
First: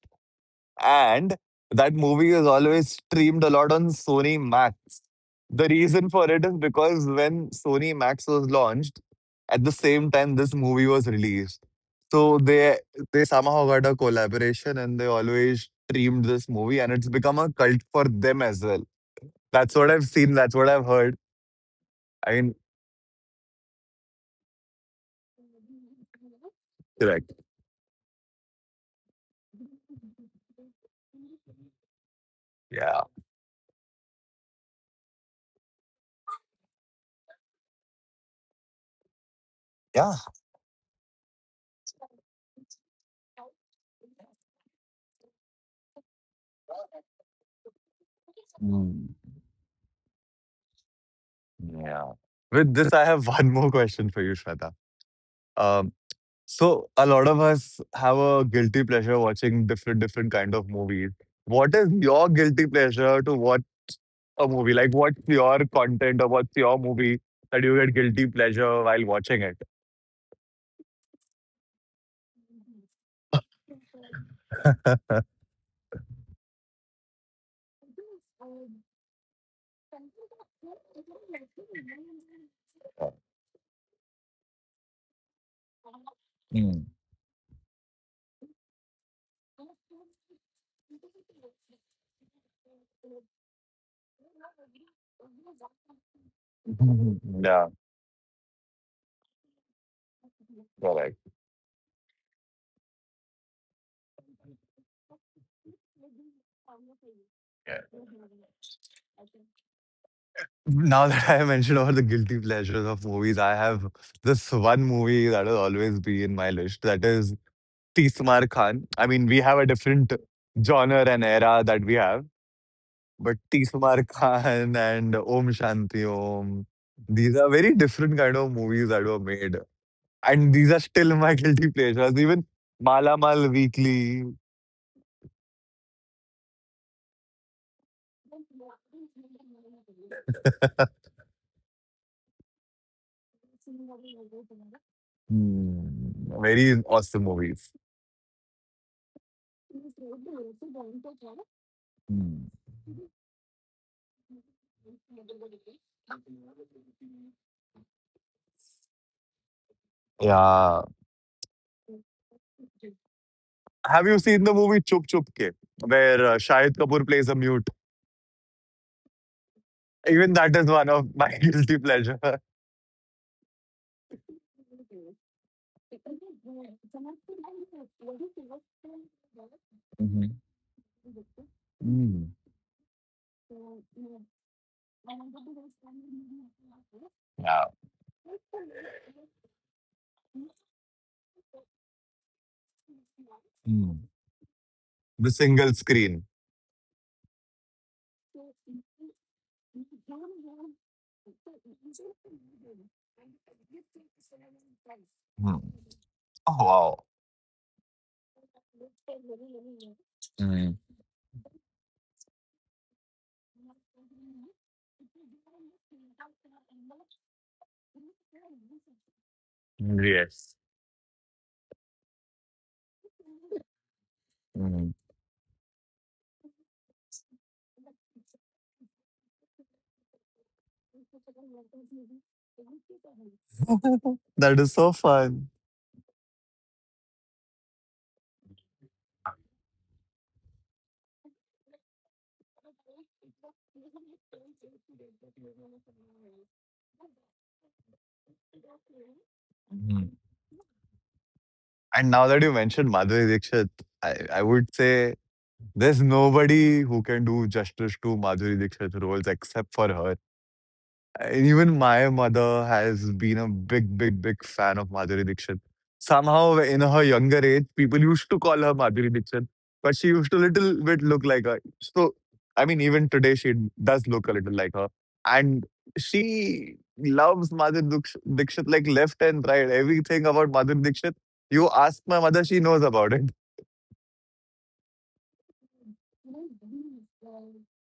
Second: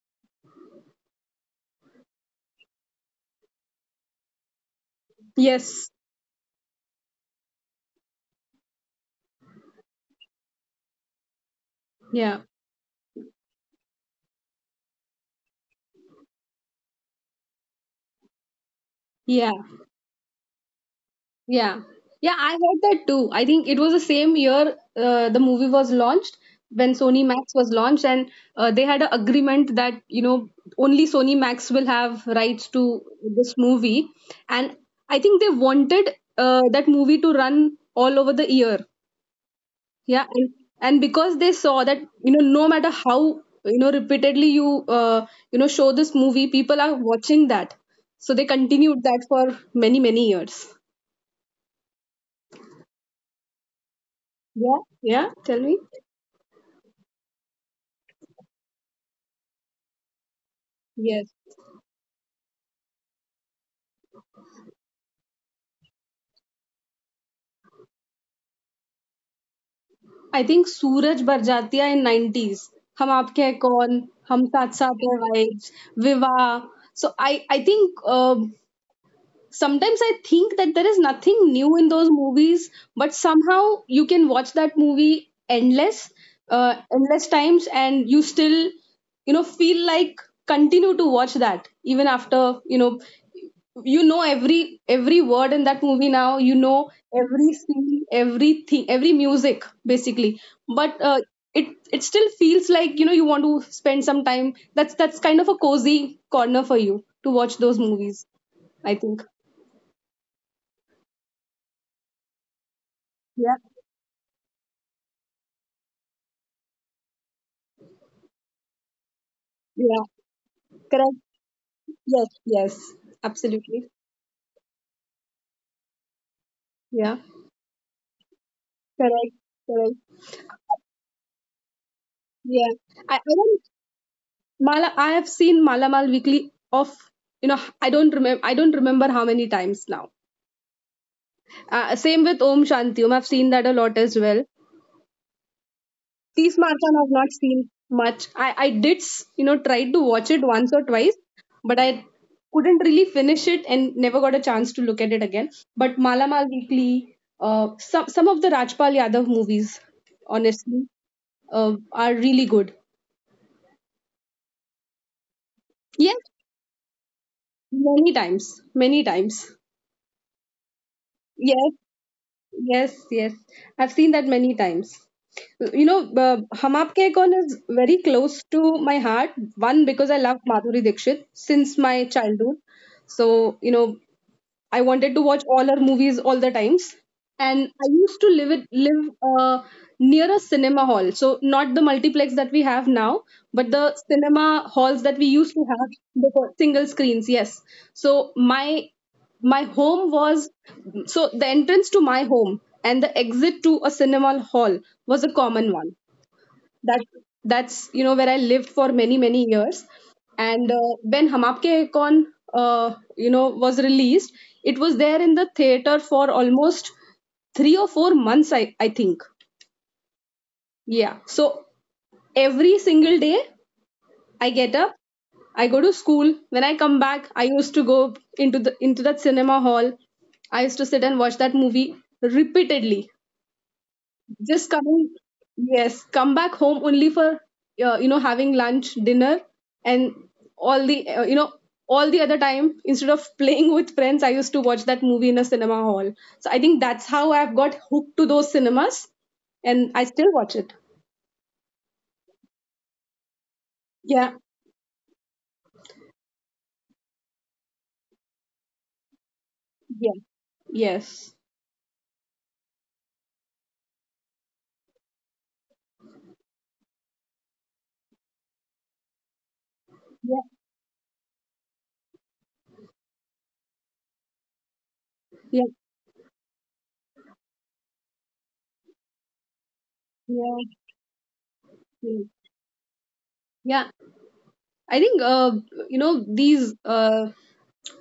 Speaker 2: And that movie is always streamed a lot on Sony Max. The
Speaker 1: Yes.
Speaker 2: reason for it is because when Sony Max was launched, at the same time this movie was released. So
Speaker 1: Yeah,
Speaker 2: they they somehow got a collaboration and they always streamed this movie and it's become a cult for them as well.
Speaker 1: yeah.
Speaker 2: That's what I've seen, that's what I've heard.
Speaker 1: Yeah.
Speaker 2: I
Speaker 1: Yeah, I
Speaker 2: mean,
Speaker 1: heard that too. I think it was the same year uh, the movie was launched, when Sony
Speaker 2: correct.
Speaker 1: Max was launched. And uh, they had an agreement that, you know, only Sony Max will have rights to
Speaker 2: Yeah.
Speaker 1: this movie. And I think they wanted uh, that movie to run all over the year.
Speaker 2: Yeah.
Speaker 1: Yeah. And, and because they saw that, you know, no matter how, you know, repeatedly you, uh, you know, show this movie, people are watching that. So they continued
Speaker 2: Mm.
Speaker 1: that for many, many years.
Speaker 2: With this, I have one more question for you, Shweta.
Speaker 1: Yeah, yeah, tell me.
Speaker 2: Um, so a lot of us have a guilty pleasure watching different different kind of movies.
Speaker 1: Yes.
Speaker 2: What is your guilty pleasure to watch a movie? Like, what's your content or what's your movie that you get guilty pleasure while watching it?
Speaker 1: I think Suraj Barjatia in nineties. Hum aapke hai kaun, hum saath saath hai vibes, Viva. So I, I think um sometimes I think that there is nothing new in those movies, but somehow you can watch that movie endless, uh,
Speaker 2: Mm.
Speaker 1: endless times, and you still, you know, feel like continue to watch that even after, you know, you know every every word in that movie, now you know every
Speaker 2: Yeah,
Speaker 1: scene, everything, every music basically. But uh,
Speaker 2: correct.
Speaker 1: it it still feels like, you know, you want to spend some time. that's that's kind of a cozy corner for you to watch those
Speaker 2: Yeah.
Speaker 1: movies, I think.
Speaker 2: Now that I have mentioned all the guilty pleasures of movies,
Speaker 1: Yeah,
Speaker 2: I have this one movie that will always be in my list. That is Tismar Khan. I mean, we have a
Speaker 1: yeah.
Speaker 2: different genre
Speaker 1: Correct.
Speaker 2: and era that we have,
Speaker 1: Yes, yes.
Speaker 2: but
Speaker 1: Absolutely.
Speaker 2: Tismar Khan and Om Shanti Om,
Speaker 1: Yeah.
Speaker 2: these are very different kind of movies that were
Speaker 1: Correct,
Speaker 2: made,
Speaker 1: correct.
Speaker 2: and these are still my guilty pleasures. Even
Speaker 1: Yeah. i,
Speaker 2: Mala
Speaker 1: I
Speaker 2: Mal
Speaker 1: don't.
Speaker 2: Weekly,
Speaker 1: Mala I have seen Malamal Weekly of, you know, i don't remember I don't remember how many times now. Uh, same with Om Shanti Om. I've seen that a lot as well.
Speaker 2: hmm,
Speaker 1: Peace
Speaker 2: very
Speaker 1: Marchan I've
Speaker 2: awesome
Speaker 1: not seen
Speaker 2: movies.
Speaker 1: much. I, I did, s- you know, try to watch it once or twice, but I
Speaker 2: Hmm.
Speaker 1: couldn't really finish it and never got a chance to look at it again. But Mala Mal Weekly, uh, some, some of the Rajpal Yadav movies, honestly,
Speaker 2: Yeah.
Speaker 1: uh, are really good.
Speaker 2: Have you seen the movie Chup Chup Ke,
Speaker 1: Yes,
Speaker 2: where uh, Shahid Kapoor plays a mute?
Speaker 1: many times. Many times.
Speaker 2: Even that is one of my
Speaker 1: Yes,
Speaker 2: guilty pleasure.
Speaker 1: yes, yes. I've seen that many times. You know, uh, Hum Aapke Kaun is very close to my heart. One, because I love
Speaker 2: Mhm.
Speaker 1: Madhuri Dixit since my
Speaker 2: Hmm.
Speaker 1: childhood. So, you know, I wanted to watch all her movies all the times. And
Speaker 2: Yeah.
Speaker 1: I used to live it, live uh, near a cinema hall. So not the multiplex that we have now, but the cinema halls that we
Speaker 2: The
Speaker 1: used to
Speaker 2: single
Speaker 1: have
Speaker 2: screen.
Speaker 1: before single screens. Yes. So my my home was, so the entrance to my home and the exit to a cinema hall was a
Speaker 2: Hmm.
Speaker 1: common one.
Speaker 2: Oh,
Speaker 1: That
Speaker 2: wow.
Speaker 1: that's, you know, where I lived for many, many years. And
Speaker 2: Mm.
Speaker 1: uh, when Hum Aapke Hain Kaun uh, you know was released, it was there in the theater for almost three or four months. I I think.
Speaker 2: Yes.
Speaker 1: Yeah. So every single day I get up,
Speaker 2: Mm.
Speaker 1: I go to school. When I come back, I used to go into the into that cinema hall. I used to sit and watch that movie repeatedly,
Speaker 2: That
Speaker 1: just
Speaker 2: is so
Speaker 1: coming,
Speaker 2: fun.
Speaker 1: yes, come back home only for uh, you know having lunch, dinner, and all the uh, you know all the other time instead of playing with friends, I used to watch that movie in a cinema hall. So I think that's how I've got hooked to those cinemas, and I
Speaker 2: Mm.
Speaker 1: still watch it.
Speaker 2: And now that you mentioned Madhuri Dixit, I,
Speaker 1: Yeah.
Speaker 2: I would say there's nobody who can do justice to Madhuri Dixit's roles except for
Speaker 1: Yeah.
Speaker 2: her.
Speaker 1: Yes.
Speaker 2: And even my mother has been a big, big, big fan of Madhuri Dixit. Somehow, in her younger age, people used to call her Madhuri Dixit, but she used
Speaker 1: Yeah.
Speaker 2: to little bit look like her. So, I mean, even today, she does look a little like her.
Speaker 1: Yeah.
Speaker 2: And she loves Madhuri Dux- Dixit like left and right. Everything about
Speaker 1: Yeah.
Speaker 2: Madhuri Dixit, you ask
Speaker 1: yeah,
Speaker 2: my mother, she knows about it.
Speaker 1: yeah. I think uh, you know these uh,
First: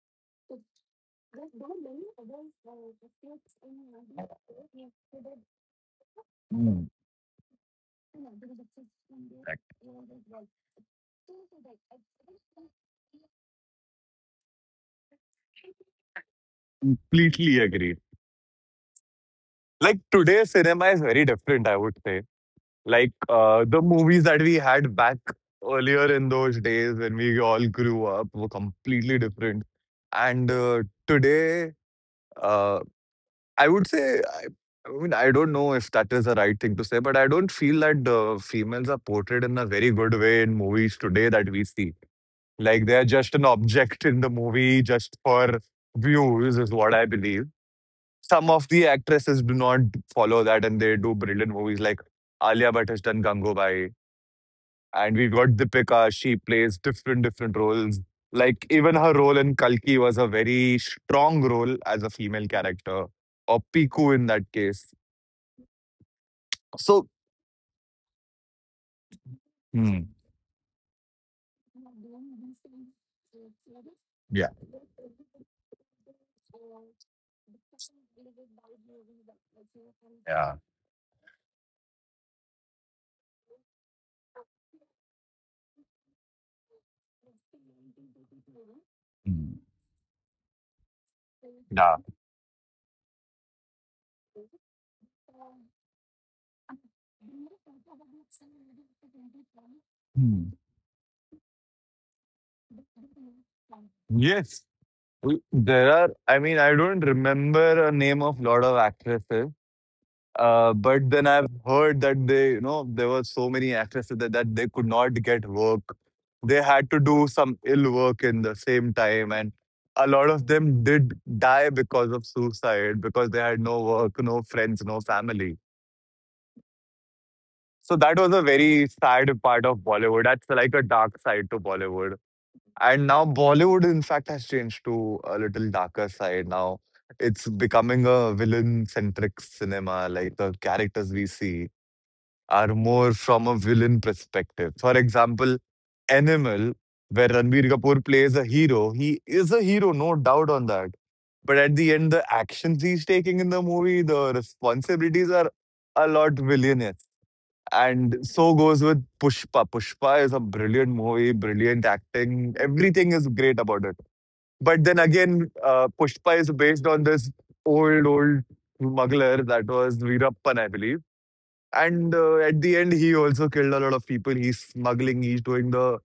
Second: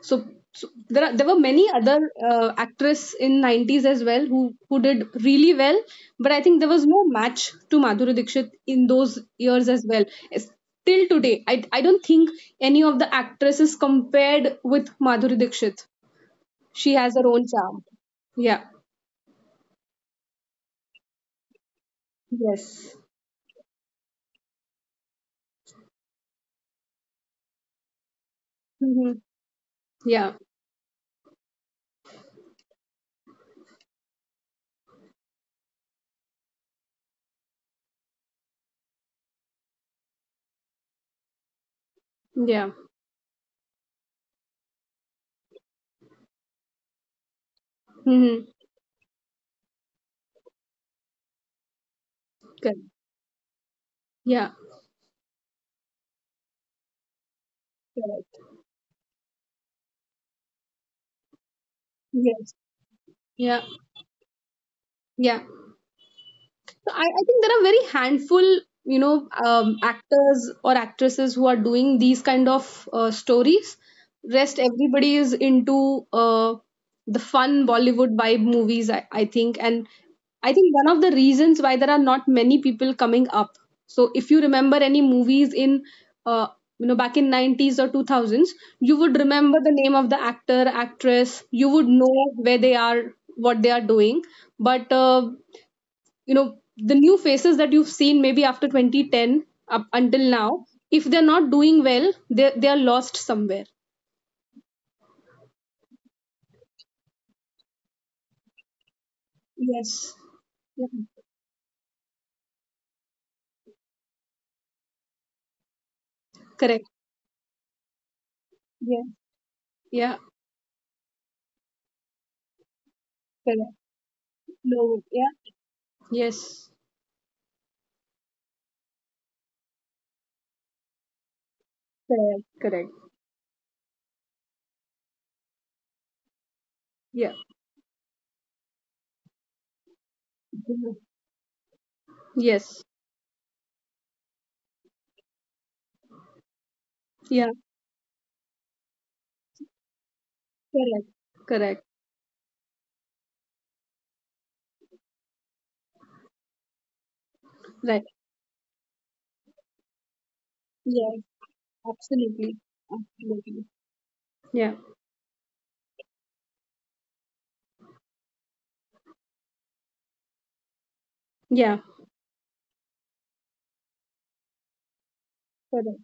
Speaker 1: So, so there are, there were many other uh, actress in nineties as well who who did really well, but I think there was
Speaker 2: Mm.
Speaker 1: no match to Madhuri Dixit in those years
Speaker 2: I
Speaker 1: as well. It's, till today, I I don't think any of the actresses compared with Madhuri Dixit. She has her own
Speaker 2: completely
Speaker 1: charm.
Speaker 2: agree.
Speaker 1: Yeah.
Speaker 2: Like today, cinema is very different, I would say.
Speaker 1: Yes.
Speaker 2: Like uh, the movies that we had back earlier in those days when we all grew up were completely
Speaker 1: Hmm.
Speaker 2: different.
Speaker 1: Yeah.
Speaker 2: And uh, today, uh, I would say, I, I mean, I don't know if that is the right thing to say, but I don't feel that the females are portrayed in a very good way in movies today that we see.
Speaker 1: Yeah.
Speaker 2: Like they're just an object in the movie just for views, is what I believe.
Speaker 1: Hmm.
Speaker 2: Some of the actresses do not follow that and they do brilliant movies like Alia
Speaker 1: Correct.
Speaker 2: Bhatt has done Gangubai
Speaker 1: Yeah.
Speaker 2: and we got Deepika. She plays different different roles.
Speaker 1: Correct.
Speaker 2: Like even her role in Kalki was a very strong role as a female
Speaker 1: Yes.
Speaker 2: character, or
Speaker 1: Yeah.
Speaker 2: Piku in that case.
Speaker 1: Yeah. So I,
Speaker 2: So
Speaker 1: I think there are very handful, you know, um,
Speaker 2: hmm,
Speaker 1: actors or actresses who are doing these kind of uh, stories.
Speaker 2: yeah,
Speaker 1: Rest, everybody is into uh, the fun Bollywood vibe movies, I, I think. And
Speaker 2: yeah,
Speaker 1: I think one of the reasons why there are not many people coming up. So if you remember any movies in, uh, you know, back in nineties or two thousands, you would
Speaker 2: hmm,
Speaker 1: remember the name of the actor, actress. You would
Speaker 2: yeah.
Speaker 1: know where they are, what they are doing. But uh, you know the new faces that you've seen maybe after twenty ten up until
Speaker 2: Hmm.
Speaker 1: now, if they're not doing well, they they are lost somewhere.
Speaker 2: Yes, we- there are. I mean, I don't remember a name of lot of actresses.
Speaker 1: Yes.
Speaker 2: Uh,
Speaker 1: Yeah.
Speaker 2: but then I've heard that they, you know, there were so many actresses that, that they could not get work. They
Speaker 1: Correct.
Speaker 2: had to do some ill work in the same
Speaker 1: Yeah.
Speaker 2: time, and a
Speaker 1: Yeah.
Speaker 2: lot of them did die because of suicide because they had
Speaker 1: Correct.
Speaker 2: no work, no
Speaker 1: No.
Speaker 2: friends, no
Speaker 1: Yeah.
Speaker 2: family.
Speaker 1: Yes.
Speaker 2: So that was a very sad part of Bollywood. That's like a dark side to Bollywood.
Speaker 1: Correct, correct.
Speaker 2: And now Bollywood, in fact, has changed to a little darker side now.
Speaker 1: Yeah.
Speaker 2: It's becoming a villain centric cinema, like the
Speaker 1: Mhm.
Speaker 2: characters we see are
Speaker 1: Yes.
Speaker 2: more from a villain perspective. For example, Animal, where
Speaker 1: Yeah.
Speaker 2: Ranbir Kapoor plays a hero, he is a hero, no doubt on that.
Speaker 1: Correct,
Speaker 2: But at
Speaker 1: correct.
Speaker 2: the end, the actions he's taking in the movie, the responsibilities are a lot villainous.
Speaker 1: Right.
Speaker 2: And so goes with Pushpa. Pushpa is a brilliant
Speaker 1: Yeah.
Speaker 2: movie, brilliant acting.
Speaker 1: Absolutely,
Speaker 2: Everything is great
Speaker 1: absolutely.
Speaker 2: about it.
Speaker 1: Yeah.
Speaker 2: But then again, uh, Pushpa is based on this old, old smuggler that was Veerappan, I believe,
Speaker 1: Yeah.
Speaker 2: and uh, at the end, he also killed a lot of people. He's smuggling, he's doing the
Speaker 1: Correct.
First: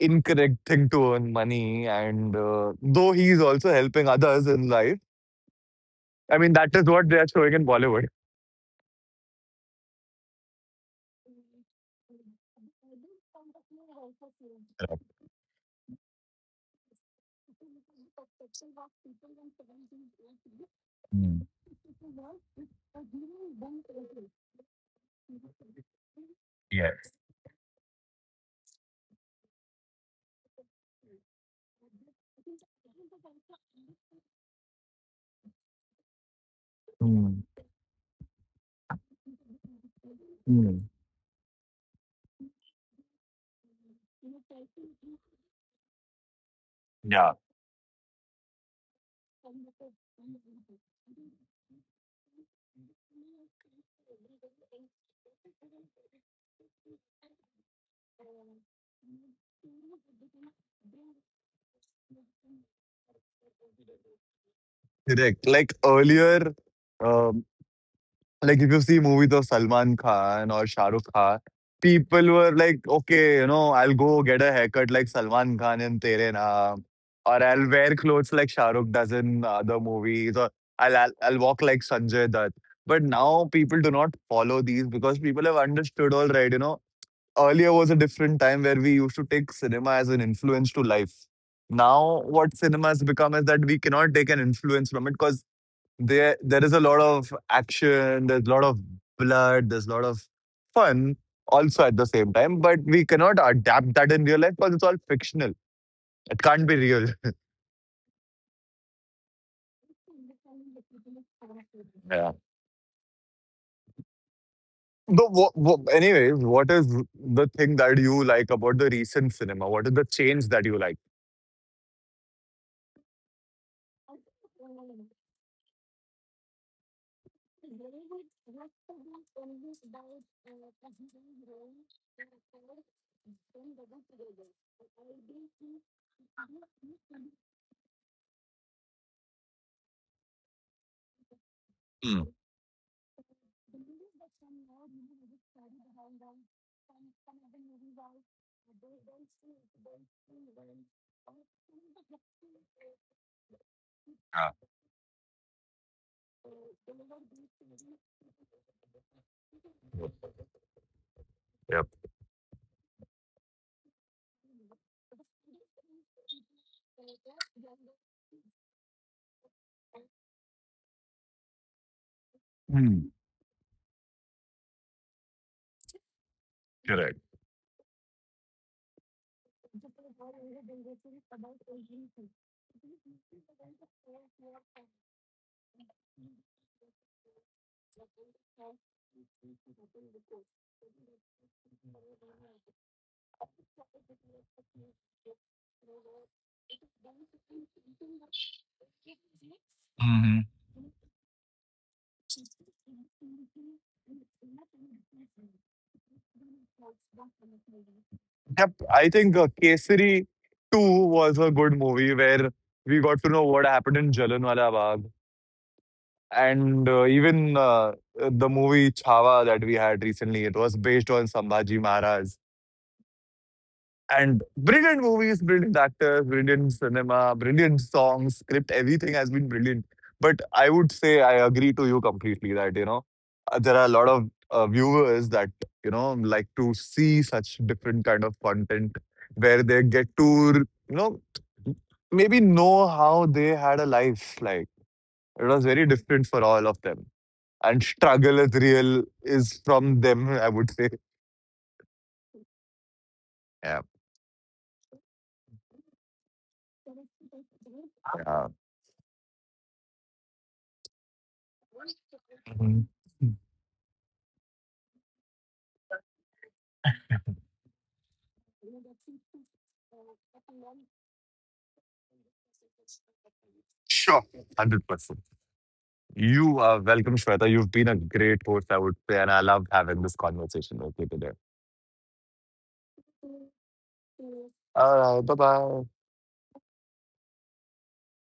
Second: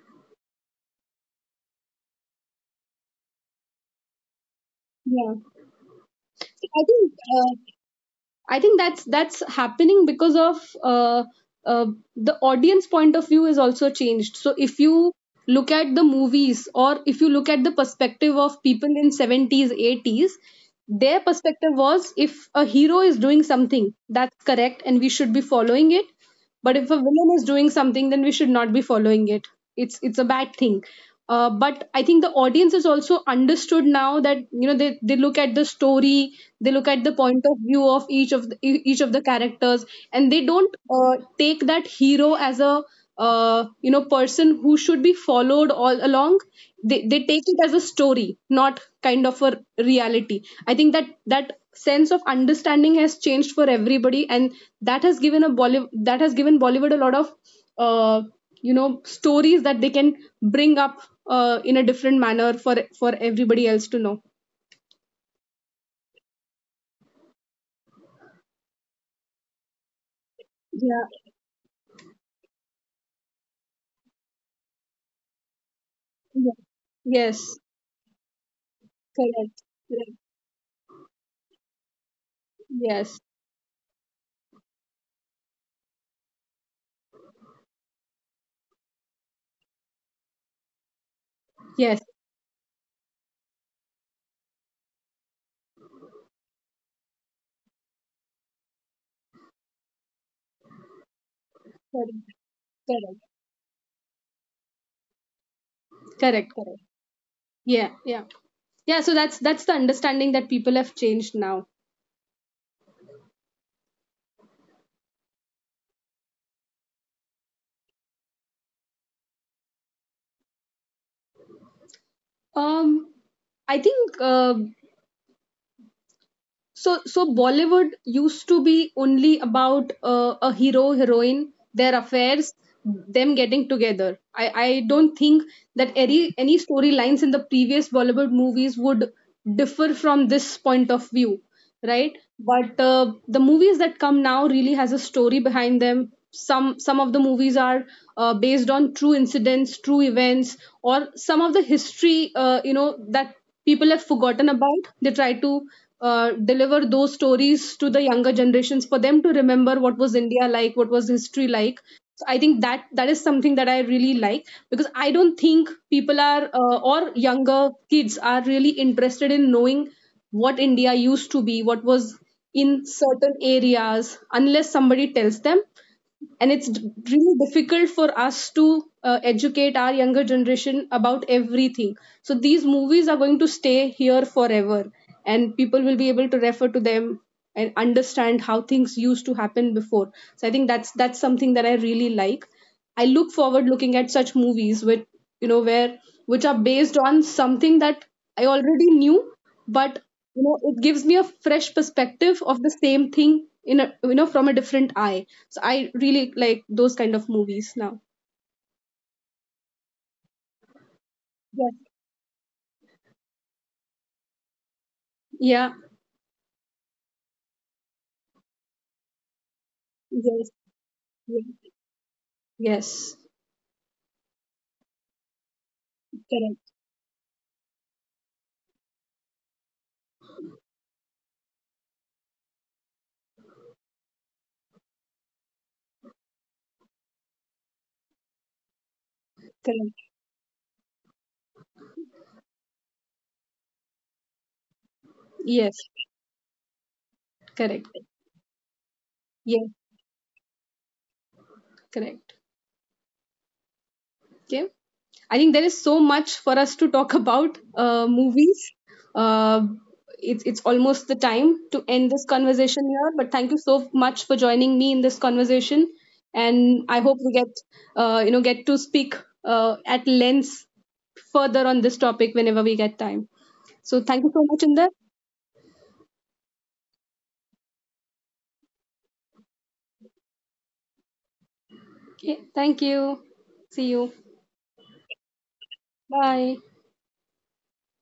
Speaker 2: incorrect thing to earn money. And uh, though he's also helping others in life,
Speaker 1: Yeah.
Speaker 2: I mean,
Speaker 1: So
Speaker 2: that is
Speaker 1: I
Speaker 2: what
Speaker 1: think
Speaker 2: they are showing
Speaker 1: uh,
Speaker 2: in Bollywood.
Speaker 1: I think that's that's happening because of uh, uh, the audience point of view is also changed. So if you look at the movies, or if you look at the perspective of people in seventies, eighties, their
Speaker 2: Mm.
Speaker 1: perspective was, if a hero is doing something, that's correct and we should be following it. But if a
Speaker 2: Yes.
Speaker 1: villain is doing something, then we should not be following it. it's it's a bad thing. Uh, but I think the audience is also understood now that, you know, they, they look at the story, they look at the
Speaker 2: Mm,
Speaker 1: point of view of each of the, e- each of the characters, and they don't
Speaker 2: mm.
Speaker 1: uh, take that hero as a uh, you know, person who should be followed all along. they, they
Speaker 2: Yeah.
Speaker 1: take it as a story, not kind of a reality. I think that that sense of understanding has changed for everybody, and that has given a bollywood that has given Bollywood a lot of uh, you know stories that they can bring up uh, in a different manner for for everybody else to know.
Speaker 2: Correct. Like earlier, um, like if you see movies of Salman Khan or Shah Rukh
Speaker 1: Yeah,
Speaker 2: Khan, people were like, okay, you know, I'll go get a haircut like Salman Khan in Tere
Speaker 1: yeah.
Speaker 2: Naam, or
Speaker 1: Yes.
Speaker 2: I'll wear clothes like Shah Rukh does in
Speaker 1: Correct,
Speaker 2: other
Speaker 1: correct.
Speaker 2: movies, or I'll I'll, I'll walk like Sanjay Dutt. But
Speaker 1: Yes,
Speaker 2: now people do not follow these because people have understood all right. You know, earlier was a different time where we used to take cinema as an influence to life.
Speaker 1: yes.
Speaker 2: Now, what cinema has become is that we cannot take an influence from it because there there is a lot of action, there's a lot of blood, there's a lot of fun also at the
Speaker 1: Correct,
Speaker 2: same time, but we
Speaker 1: correct.
Speaker 2: cannot adapt that in real life because it's all fictional. It
Speaker 1: Correct,
Speaker 2: can't be
Speaker 1: correct.
Speaker 2: real.
Speaker 1: Yeah, yeah. Yeah. So that's that's the understanding that people have changed now.
Speaker 2: Yeah. But what, what, anyways, what is the thing that you like about the recent cinema? What is the change that you like?
Speaker 1: um I think uh, so so Bollywood used to be only about uh, a hero, heroine, their affairs, them getting together. I i don't think that any any storylines in the previous Bollywood movies would differ from this point of view, right?
Speaker 2: Mm.
Speaker 1: But uh, the movies that come now really has a story behind them. Some some of the movies are uh, based on true incidents, true events, or some of the history uh, you know that people have forgotten
Speaker 2: Yeah.
Speaker 1: about. They try to uh, deliver those stories to the younger generations for them to remember what was India like, what was history like.
Speaker 2: Yep.
Speaker 1: So I think that that is something that I really like, because I don't think people are, uh, or younger kids are really interested in knowing what India used to be, what was in
Speaker 2: Hmm.
Speaker 1: certain areas, unless somebody tells them. And it's d-
Speaker 2: Correct.
Speaker 1: really difficult for us to uh, educate our younger generation about everything. So these movies are going to stay here forever, and people will be able to refer to them and understand how things used to happen before. So I think that's that's something that I really like. I look forward looking at such movies with, you know, where, which are based on something that I already knew, but you know, it gives me a fresh perspective of the same thing in a, you know, from a different eye. So I really like those kind of movies now.
Speaker 2: Yep, I think uh, Kesari two was a good
Speaker 1: Yes.
Speaker 2: movie where we got to know what happened in Jallianwala Bagh.
Speaker 1: Yeah.
Speaker 2: And uh, even uh, the movie Chhava that we had recently,
Speaker 1: Yes.
Speaker 2: it was based on Sambhaji Maharaj.
Speaker 1: Yes.
Speaker 2: And brilliant movies, brilliant actors, brilliant
Speaker 1: Correct.
Speaker 2: cinema, brilliant songs, script, everything has been brilliant. But I would say I agree to you completely that, you know, uh, there are a lot of uh, viewers that, you know, like to see such different kind of content where they
Speaker 1: Correct.
Speaker 2: get to, you know, maybe know how they had a life. Like it was
Speaker 1: Yes.
Speaker 2: very different for all of them and
Speaker 1: Correct.
Speaker 2: struggle is real is
Speaker 1: Yes.
Speaker 2: from them, I would say.
Speaker 1: Correct.
Speaker 2: Yeah.
Speaker 1: Okay. I think there is so much for us to talk about uh,
Speaker 2: Yeah.
Speaker 1: movies. Uh, it's it's almost the time to end this
Speaker 2: Mhm.
Speaker 1: conversation here. But thank you so much for joining me in this conversation, and I hope we get uh, you know get to speak uh, at length further on this topic whenever we get time. So
Speaker 2: Sure.
Speaker 1: thank you so much, Inder.
Speaker 2: one hundred percent. You are welcome, Shweta. You've been a great host, I would say, and I love having this conversation with you today.
Speaker 1: Okay, thank you. See you.
Speaker 2: All right. Bye bye.
Speaker 1: Bye.